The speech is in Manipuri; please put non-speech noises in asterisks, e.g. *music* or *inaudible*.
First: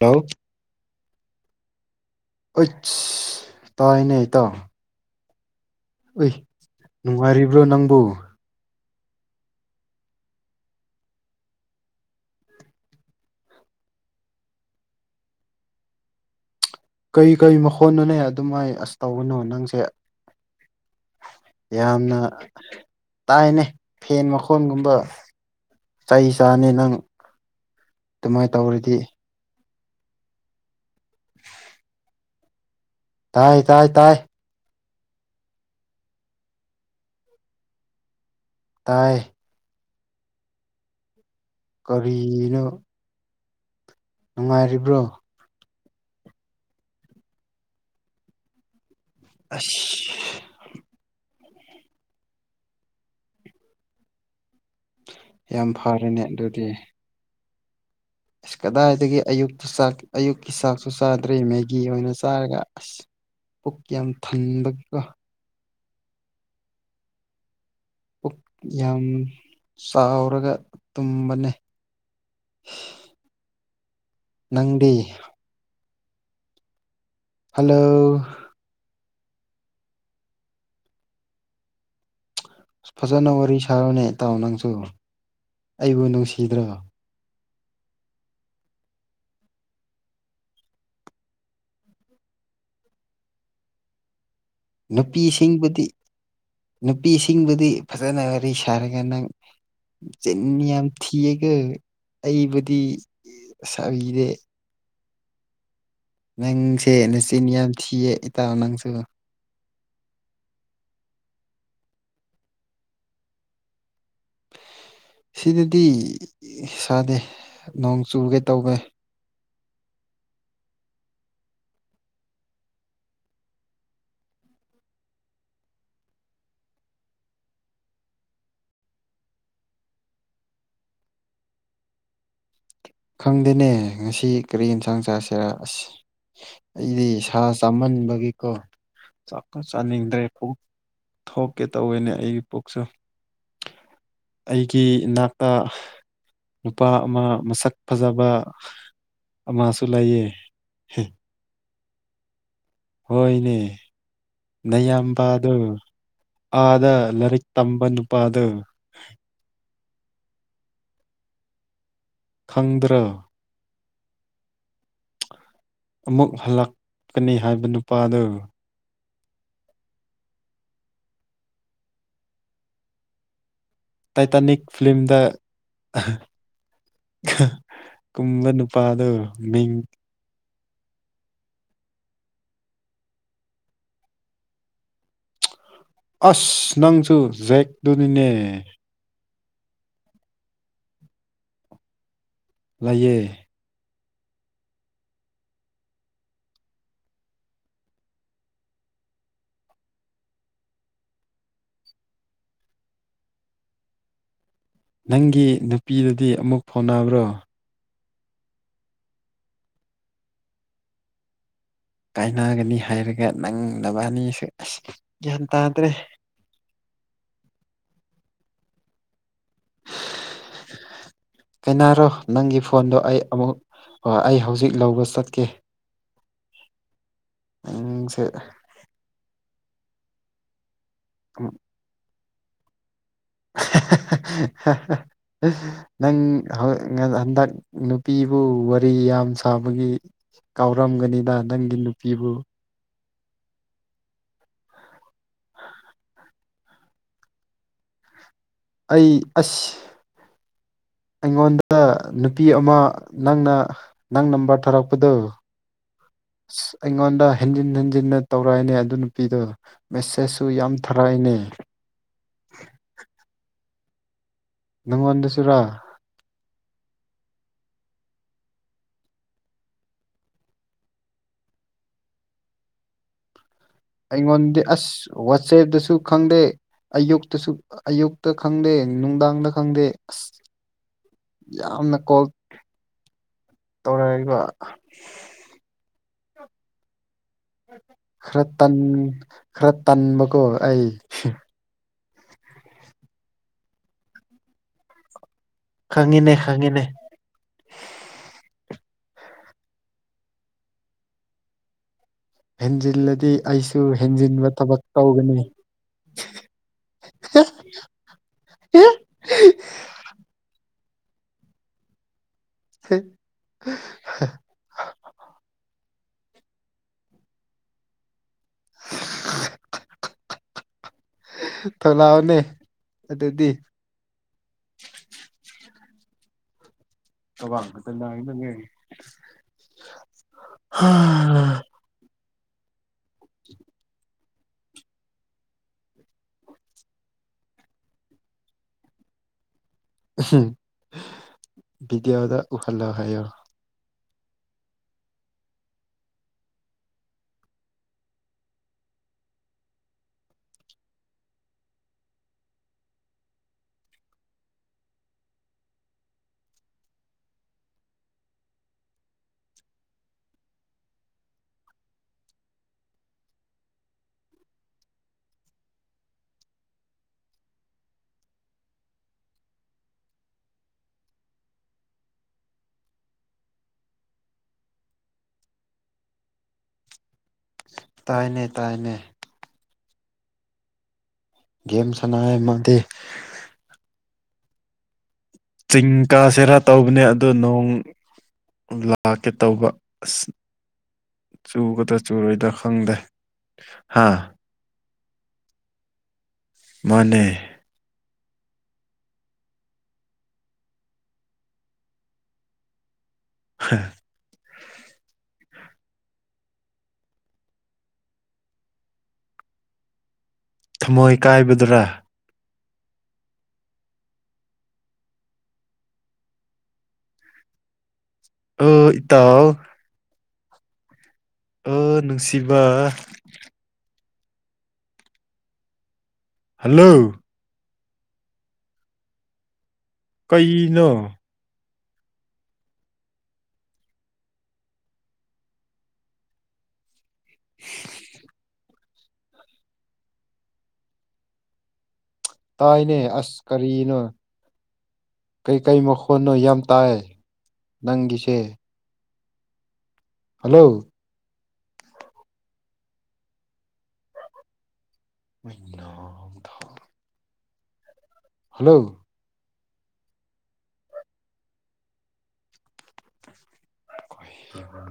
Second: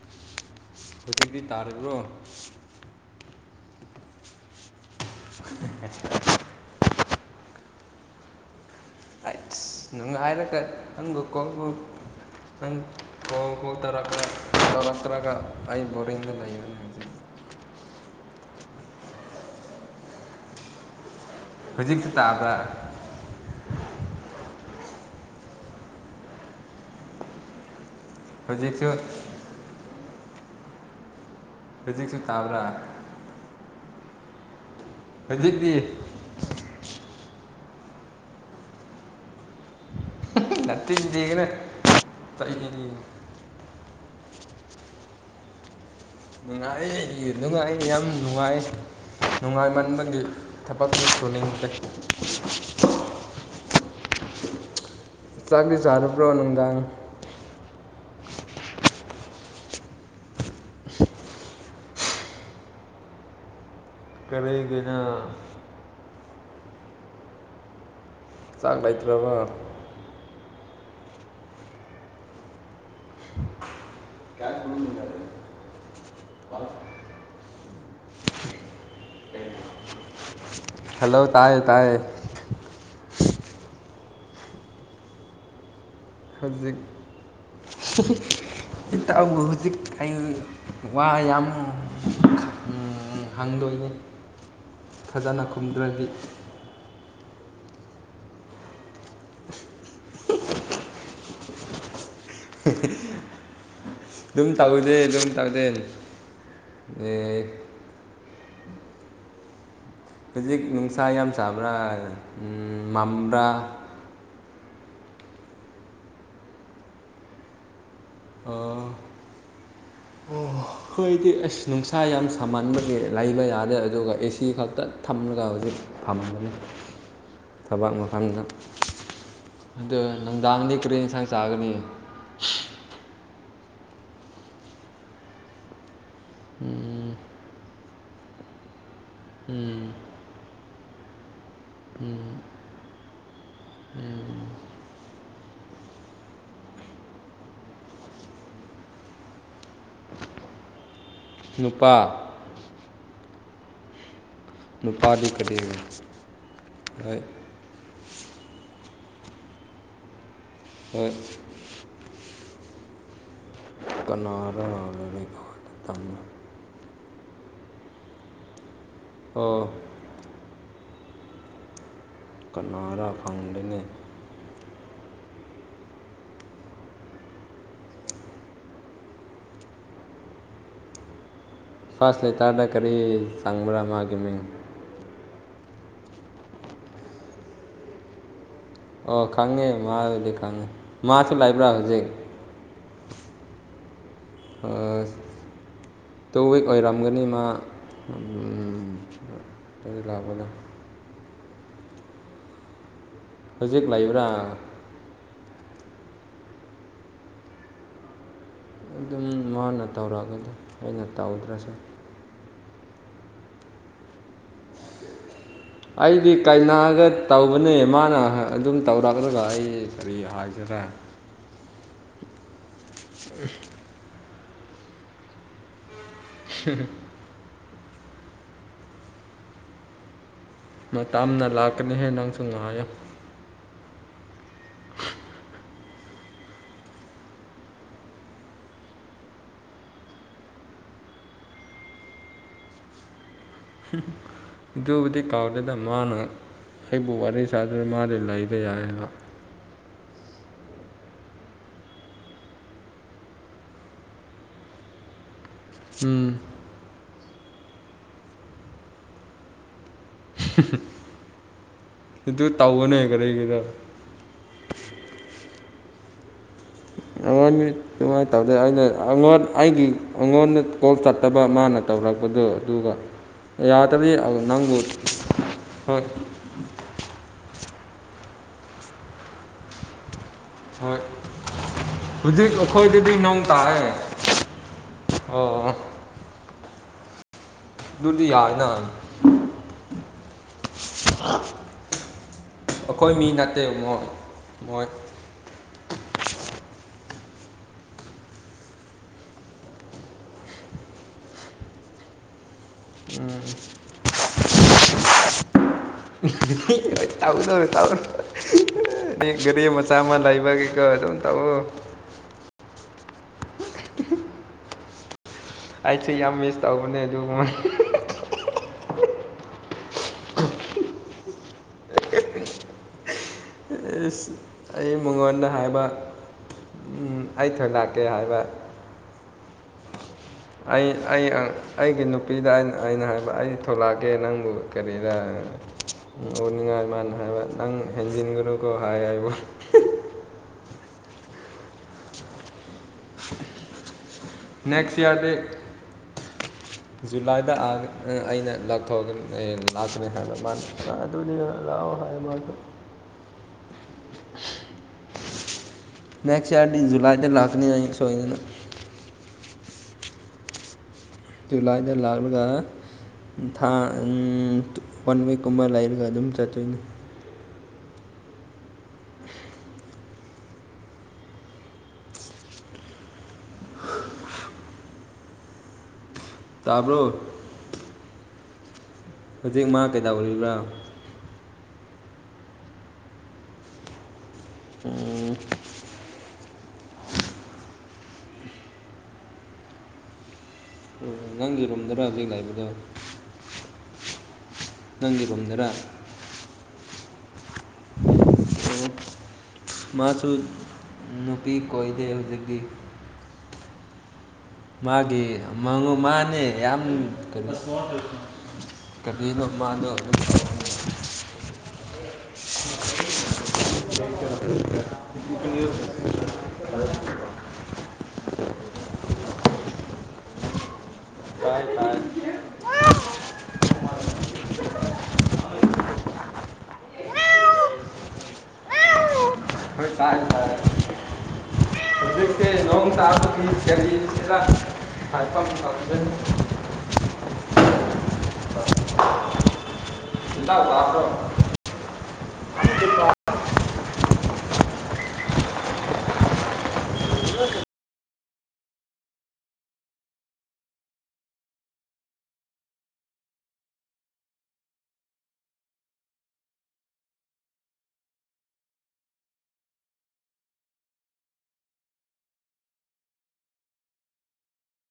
ꯍꯂꯣ ꯍꯧꯖꯤꯛꯇꯤ ꯇꯥꯔꯤꯕ꯭ꯔꯣ ꯑꯩꯁ ꯇꯥꯏꯅꯦꯇꯣ ꯑ ꯅꯨꯡꯉꯔꯤꯔꯤꯕ꯭ꯂꯣ ꯅꯪꯕꯨꯣ ꯑꯩꯁ ꯅꯨꯡꯉꯥꯏꯔꯒ ꯍꯪꯕ ꯀꯣ ꯅꯪ ꯍꯣ ꯍꯣ ꯇꯔꯒ ꯇꯔ ꯇꯔꯥꯒ ꯑꯩ ꯕꯔꯤꯡꯗ ꯂꯩꯕ ꯀꯩ ꯀꯔꯤ ꯃꯈꯣꯟꯅꯣꯅꯦ ꯑꯗꯨꯃꯥꯏ ꯑꯁ ꯇꯧꯧꯕꯅꯣ ꯅꯪꯁꯦ ꯍꯧꯖꯤꯛꯁꯨ ꯌꯥꯝꯅ ꯇꯥꯕ꯭ꯔꯥ ꯇꯥꯏꯅꯦ ꯐꯦꯟ ꯃꯈꯣꯟꯒꯨꯝꯕ ꯆꯍꯤ ꯆꯥꯅꯤ ꯅꯪ ꯑꯗꯨꯃꯥꯏꯅ ꯍꯧꯖꯤꯛꯁꯨ ꯇꯧꯔꯗꯤ *unintelligible* ꯍꯧꯖꯤꯛꯁꯨ ꯇꯥꯕ꯭ꯔꯥ ꯇꯥꯏ ꯇꯥꯏ ꯇꯥꯏ ꯍꯧꯖꯤꯛꯇꯤ ꯇꯥꯏ ꯅꯆꯤꯟ ꯊꯤꯒꯅꯨ ꯀꫪꯤꯅꫭ ꯅꯨꯡꯉꯥꯏꯔꯤꯕ꯭ꯔꯣ ꯅꯨꯡꯉꯥꯏ ꯅꯨꯡꯉꯥꯏ ꯌꯥꯝ ꯅꯨꯡꯉꯥꯏ ꯑꯁ ꯅꯨꯡꯉꯥꯏꯃꯟꯕꯒꯤ ꯊꯕꯛꯁꯨ ꯁꯨꯅꯤꯡꯗꯦ ꯌꯥꯝ ꯆꯥꯛꯂꯤ ꯐꯔꯦꯅꯦ ꯆꯥꯔꯕ꯭ꯔꯣ ꯑꯗꯨꯗꯤ ꯅꯨꯡꯗꯥꯡ ꯑꯁ ꯀꯗꯥꯏꯗꯒꯤ ꯑꯌꯨꯛꯇ ꯆꯥꯛ ꯑꯌꯨꯛꯀꯤ ꯆꯥꯛꯁꯨ ꯆꯥꯗ꯭ꯔꯤ ꯃꯦꯒꯤ ꯑꯣꯏꯅ ꯆꯥꯔꯒ ꯑꯁ ꯄꯨꯛ ꯌꯥꯝ ꯀꯔꯤꯒꯤꯅꯣ ꯊꯟꯕꯒꯤꯀꫭ ꯄꯨꯛ ꯆꯥꯛ ꯌꯥꯝ ꯂꯩꯇ꯭ꯔꯕꯣ ꯆꯥꯎꯔꯒ ꯇꯨꯝꯕꯅꯦ ꯅꯪꯗꯤ *unintelligible* ꯍꯜꯂꯣ ꯍꯜꯂꯣ ꯇꯥꯏꯌꯦ ꯇꯥꯏꯌꯦ ꯐꯖꯅ ꯋꯥꯔꯤ ꯁꯥꯔꫭꯅꯦ ꯏꯇꯥꯎ ꯅꯪꯁꯨ ꯑꯩꯕꯨ ꯅꯨꯡꯁꯤꯗ꯭ꯔꯣ ꯍꯧꯖꯤꯛ ꯍꯤ ꯍꯤ ꯏꯇꯥꯎꯕꯨ ꯍꯧꯖꯤꯛ ꯑꯩ ꯋꯥ ꯌꯥꯝ ꯎꯝ ꯑꯝ ꯍꯪꯗꯣꯏꯅꯤ ꯐꯖꯅ ꯅꯨꯄꯤꯁꯤꯡꯕꯨꯗꯤ ꯈꯨꯝꯗ꯭ꯔꯗꯤ ꯅꯨꯄꯤꯁꯤꯡꯕꯨꯗꯤ ꯐꯖꯅ ꯋꯥꯔꯤ ꯁꯥꯔꯒ ꯅꯪ ꯆꯤꯟ ꯌꯥꯝ ꯊꯤꯌꯥꯒꯄ ꯑꯩꯕꯨꯗꯤ ꯃꯁꯥꯒꯤꯅꯦ ꯑꯗꯨꯝ ꯇꯧꯗꯦ ꯑꯗꯨꯝ ꯇꯧꯗꯦꯗꯤ ꯅꯪꯁꯦ ꯅꯆꯤꯟ ꯌꯥꯝ ꯊꯤꯌꯦ ꯏꯇꯥꯎ ꯅꯪꯁꯨ ꯍꯧꯖꯤꯛ ꯅꯨꯡꯁꯥ ꯌꯥꯝ ꯁꯥꯕ꯭ꯔꯥꯅ ꯃꯝꯕ꯭ꯔꯥ ꯁꯤꯗꯗꯤ ꯁꯥꯗꯦ ꯅꯣꯡ ꯆꯨꯒ‌ꯦ ꯇꯧꯋ‌ꯦ *inaudible* ꯑꯣ ꯈꯣꯏꯗꯤ ꯑꯁ ꯅꯨꯡꯁꯥ ꯌꯥꯝ ꯁꯥꯃꯟꯕꯒꯤ ꯂꯩꯕ ꯌꯥꯗꯦ ꯑꯗꯨꯒ ꯑꯦ ꯁꯤ ꯈꯛꯇ ꯊꯝꯔꯒ ꯍꯧꯖꯤꯛ ꯐꯝꯒꯅꯤ *inaudible* ꯊꯕꯛ ꯃꯐꯝꯗ ꯑꯗꯣ ꯅꯨꯡꯗꯥꯡꯗꯤ ꯀꯔꯤ ꯌꯦꯟꯁꯥꯡ ꯆꯥꯒꯅꯤ ꯈꯪꯗꯦꯅꯦ ꯉꯁꯤ ꯀꯔꯤ ꯌꯦꯟꯁꯥꯡ ꯆꯥꯁꯤꯔ ꯑꯁ ꯑꯩꯗꯤ ꯎꯝ ꯁꯥ ꯆꯥꯃꯟꯕꯒꯤꯀꯣ ꯆꯥꯛꯄ ꯎꯝ ꯆꯥꯅꯤꯡꯗ꯭ꯔꯦ ꯊꯣꯛ ꯀꯦ ꯇꯧꯋꯤꯅꯦ ꯎꯝ ꯑꯩꯒꯤ ꯄꯨꯛꯁꯨ ꯑꯩꯒꯤ ꯏꯅꯥꯛꯇ ꯅꯨꯄꯥ ꯑꯃ ꯃꯁꯛ ꯐꯖꯕ ꯑꯃꯁꯨ ꯂꯩꯌꯦ ꯍꯦ ꯅꯨꯄꯥ ꯍꯣꯏꯅꯦ ꯅꯨꯄꯥꯗꯤ ꯅꯌꯥꯝꯕꯥꯗꯨ ꯀꯔꯤ ꯑꯥꯗ ꯍꯣꯏ ꯂꯥꯔꯤꯛ ꯇꯝꯕ ꯅꯨꯄꯥꯗꫭ ꯍꯣꯏ ꯈꯪꯗꯔꯣ ꯀꯅꯥꯔꯥ ꯂꯥꯏꯔꯤꯛ ꯇꯥꯛ ꯑꯃꯨꯛ ꯍꯜꯂꯛꯀꯅꯤ ꯍꯥꯏꯕ ꯅꯨꯄꯥꯗꯨ ꯑꯣ ꯀꯅꯥꯔꯥ ꯈꯪꯗ‌ꯦꯅ‌ꯦ ꯇꯥꯏꯇꯥꯅꯤꯛ ꯐꯤꯂꯝꯗ ꯀꯨꯝꯕ ꯅꯨ ꯄꯥꯥꯗꯣ ꯃꯤꯡ ꯐꯔꯁ ꯂꯦꯇꯔꯗ ꯀꯔꯤ ꯆꯪꯕ꯭ꯔꯥ ꯃꯥꯒꯤ ꯃꯤꯡ ꯑꯁ ꯅꯪꯁꯨ ꯖꯦꯛꯗꯨꯅꯤꯅꯦ ꯑꯣ ꯈꯪꯉꯦ ꯃꯥꯗꯤ ꯈꯪꯉꯦ ꯃꯥꯁꯨ ꯂꯩꯕ꯭ꯔꯥ ꯍꯧꯖꯤꯛ ꯂꯩꯌꯦ ꯐꯁ ꯇꯨ ꯋꯤꯛ ꯑꯣꯏꯔꯝꯒꯅꯤ ꯃꯥ ꯑꯝ ꯑꯩ ꯂꯥꯛꯄꯗ ꯍꯧꯖꯤꯛ ꯂꯩꯕ꯭ꯔꯥ ꯅꯪꯒꯤ ꯅꯨꯄꯤꯗꯨꯗꯤ ꯑꯃꯨꯛ ꯐꯥꯎꯅꯕ꯭ꯔꯣ ꯑꯗꯨꯝ ꯃꯥꯅ ꯇꯧꯔꯛꯑꯦꯗ ꯑꯩꯅ ꯇꯧꯗ꯭ꯔꯁꯨ ꯀꯥꯏꯅꯒꯅꯤ ꯍꯥꯏꯔꯒ ꯅꯪ ꯅꯕꯅꯤꯁꯨ ꯑꯩꯗꯤ ꯀꯩꯅꯥꯒ ꯇꯧꯕꯅꯦ ꯃꯥꯅ ꯑꯗꯨꯝ ꯇꯧꯔꯛꯂꯒ ꯑꯩ ꯑꯩ ꯀꯔꯤ ꯍꯥꯏꯖꯤꯔꯥ ꯀꯅꯥꯔ ꯅꯪꯒꯤ ꯐꯣꯟꯗꯣ ꯑꯩ ꯑꯃꯨꯛ ꯑꯩ ꯍꯧꯖꯤꯛ ꯂꯧꯕ ꯆꯠꯀꯦ ꯍꯍ ꯅꯪ ꯁꯦ ꯃꯇꯝꯅ ꯂꯥꯛꯀꯅꯤꯍꯦ ꯅꯪꯁꯨ ꯉꯥꯏꯌꯨ ꯍꯍꯍꯍ ꯍꯍ ꯅꯪ ꯍꯟꯗꯛ ꯅꯨꯄꯤꯕꯨ ꯋꯥꯔꯤ ꯌꯥꯝ ꯁꯥꯕꯒꯤ ꯀꯥꯎꯔꯝꯒꯅꯤꯗ ꯅꯪꯒꯤ ꯅꯨꯄꯤꯕꯨ ꯑꯗꯨꯕꯨꯗꯤ ꯀꯥꯎꯗꯦꯗ ꯃꯥꯅ ꯑꯩꯕꯨ ꯋꯥꯔꯤ ꯁꯥꯗꯨꯅ ꯃꯥꯗꯤ ꯂꯩ ꯑꯩ ꯑꯁ ꯑꯩꯉꯣꯟꯗ ꯅꯨꯄꯤ ꯑꯃ ꯅꯪꯅ ꯅꯪ ꯅꯝꯕꯔ ꯊꯥꯔꯛꯄꯗꫭ ꯎꯝ ꯑꯁ ꯑꯩꯉꯣꯟꯗ ꯍꯦꯟꯖꯤꯟ ꯍꯟꯖꯤꯟꯅ ꯇꯧꯔꯛꯑꯦꯅꯦ ꯑꯗꯨ ꯅꯨꯄꯤꯗꯣ ꯃꯦꯁꯦꯁꯁꯨ ꯌꯥꯝ ꯊꯔꯏꯅꯦ ꯑꯗꯨ ꯇꯧꯒꯅꯦ ꯀꯔꯤꯒꯤꫪ ꯅꯪꯉꯣꯟꯗꯁꯨꯔꯥ ꯑ ꯋꯥꯅꯤ ꯀꯨꯃꯥꯏꯅ ꯇꯧꯗꯦ ꯑꯩꯅ ꯑꯉꯣꯟ ꯑꯩꯒꯤ ꯑꯉꯣꯟꯗ ꯀꯣꯜ ꯆꯠꯇꯕ ꯃꯥꯅ ꯇꯧꯔꯛꯄꯗꯣ ꯑꯗꯨꯒ ꯌꯥꯗ꯭ꯔꯗꯤ ꯑꯩꯉꯣꯟꯗꯤ ꯅꯪꯕꯨ ꯑꯁ ꯋꯥꯆꯦꯞꯇꯁꯨ ꯍꯣꯏ ꯈꯪꯗꯦ ꯑꯌꯨꯛꯇꯁꯨ ꯑꯌꯨꯛꯇ ꯈꯪꯗꯦ ꯅꯨꯡꯗꯥꯡꯗ ꯈꯪꯗꯦ ꯑꯁ ꯍꯣꯏ ꯌꯥꯝꯅ ꯀꯣꯜ ꯍꯨꯖꯤꯛ ꯑꯩꯈꯣꯏꯗꯗꯤ ꯅꯣꯡ ꯇꯥꯔꯦ ꯇꯧꯔꯛꯏꯕ ꯑꯣ ꯑꯗꯨꯗꯤ ꯈꯔ ꯌꯥꯏꯅ ꯇꯟ ꯈꯔ ꯇꯟꯕꯀꯣ ꯑꯩ ꯑꯈꯣꯏ ꯃꯤ ꯅꯠꯇꯦ ꯃꯣ ꯃꯣꯏ ꯈꯪꯉꯤꯅꯦ ꯈꯪꯉꯤꯅꯦ ꯍꯦꯟꯖꯤꯜꯂꯗꯤ ꯎꯝ ꯑꯩꯁꯨ ꯍꯦꯟꯖꯤꯟꯕ ꯊꯕꯛ ꯇꯧꯒꯅꯤ ꯇꯧꯔꯣ ꯇꯧꯔꯣ ꯒꯥꯔꯤ ꯃꯆꯥ ꯑꯃ ꯂꯩꯕꯒꯤꯀꯣ ꯑꯗꯨꯝ ꯇꯧꯋꯣ *unintelligible* ꯑꯩꯁꯨ ꯌꯥꯝ ꯃꯤꯁ ꯇꯧꯕꯅꯦ ꯑꯗꯨꯒ ꯊꯂꯥꯎꯅꯦ ꯑꯗꯨꯗꯤ ꯏꯁ ꯑꯩ ꯃꯉꯣꯟꯗ ꯍꯥꯏꯕ ꯎꯝ ꯑꯩ ꯊꯣꯛꯂꯛꯀꯦ ꯍꯥꯏꯕ *unintelligible* ꯑꯩ ꯑꯩ ꯑ ꯑꯩꯒꯤ ꯅꯨꯄꯤꯗ ꯑꯩꯅ ꯑꯩꯅ ꯍꯥꯏꯕ ꯑꯩ ꯊꯣꯛꯂꯛꯑꯒꯦ ꯅꯪꯕꯨ ꯀꯔꯤꯗ ꯎ ꯎꯅꯤꯡꯉꯥꯏ ꯃꯥꯅ ꯍꯥꯏꯕ ꯅꯪ ꯍꯦꯟꯖꯤꯟꯒꯅꯨꯀꯣ ꯍꯥꯏ ꯍꯥꯏꯕ ꯕꯤꯗꯤꯌꫭꯗ ꯎꯨꯍꯜꯂꫭ ꯍꯥꯏꯌꫭ ꯅꯦꯛꯁ ꯏꯌꯥꯔꯗꯤ *inaudible* ꯖꯨꯂꯥꯏꯗ ꯑꯥ ꯑꯩꯅ ꯂꯥꯛꯊꯣꯛꯑꯒꯅꯤ ꯑꯩꯅ ꯂꯥꯛꯀꯅꯤ ꯍꯥꯏꯕ ꯃꯥꯅ ꯑꯗꯨꯗꯨꯅꯤ ꯂꯥꯕ ꯍꯥꯏ ꯌꯥꯝ ꯃꯥꯇ ꯅꯦꯛꯁ ꯏꯌꯥꯔꯗꯤ ꯖꯨꯂꯥꯏꯗ ꯂꯥꯛꯀꯅꯤ ꯑꯩ ꯁꯣꯏꯗꯅ ꯖꯨꯂꯥꯏꯗ ꯂꯥꯛꯂꯒ ꯊꯥ ꯋꯥꯟ ꯋꯤꯛꯀꯨꯝꯕ ꯂꯩꯔꯒ ꯑꯗꯨꯝ ꯆꯠꯇꯣꯏꯅꯤ ꯇꯥꯕ꯭ꯔꯣ ꯇꯥꯏꯅꯦ ꯇꯥꯏꯅꯦ ꯍꯧꯖꯤꯛ ꯃꯥ ꯀꯩꯗꯧ ꯑꯣꯏꯔꯤꯕ꯭ꯔꯥ ꯒꯦꯝ ꯁꯅ ꯃꯥꯗꯤ ꯎꯝ ꯆꯤꯡ ꯀꯥꯁꯤꯦꯔꯥ ꯇꯧꯕꯅꯦ ꯑꯗꯣ ꯅꯣꯡ ꯂꯥꯛꯀꯦ ꯇꯧꯕ ꯑꯁ ꯅꯪꯒꯤ ꯆꯨꯒꯗ ꯔꯨꯝꯗꯔ ꯍꯧꯖꯤꯛ ꯆꯨꯔꯣꯏꯗ ꯂꯩꯕꯗꯣ ꯈꯪꯗꯦ ꯍꯥꯥ ꯅꯪꯒꯤꯒꯣꯝꯗꯔꯥ ꯃꯅꯦ ꯃꯥꯁꯨ ꯅꯨꯄꯤ ꯀꯣꯏꯗꯦ ꯍꯧꯖꯤꯛꯇꯤ ꯍꯝ ꯃꯥꯒꯤ ꯃꯉꯨ ꯃꯥꯅꯦ ꯌꯥꯝ ꯀꯩꯅꯣ ꯀꯕꯤꯔꯣ ꯃꯥꯗꯣ ꯃꯣꯏ ꯀꯥꯏꯕꯗꯨꯔꯥ *inaudible* ꯇꯥꯎ ꯑ ꯇꯥꯏ ꯅꯨꯡꯁꯤꯕ ꯍꯜꯂꯣ ꯀꯩꯅꯣ ꯑꯗꯨꯖꯤꯦ ꯊꯣꯡ ꯇꯥꯕ ꯀꯔꯤꯁꯤꯗ ꯍꯥꯏꯕ ꯇꯖ ꯏ ꯂꯈ꯭ꯔꯣ ꯇꯥꯏꯅꯦ ꯑꯁ ꯀꯔꯤꯅꯣ ꯀꯩꯀꯩ ꯃꯈꯣꯟꯅꯣ ꯌꯥꯝ ꯇꯥꯏ ꯅꯪꯒꯤꯁꯦ ꯍꯜꯂꯣ ꯃꯅꯥ ꯊꯥ ꯍꯜꯂꯣ ꯀꯗꯏꯕ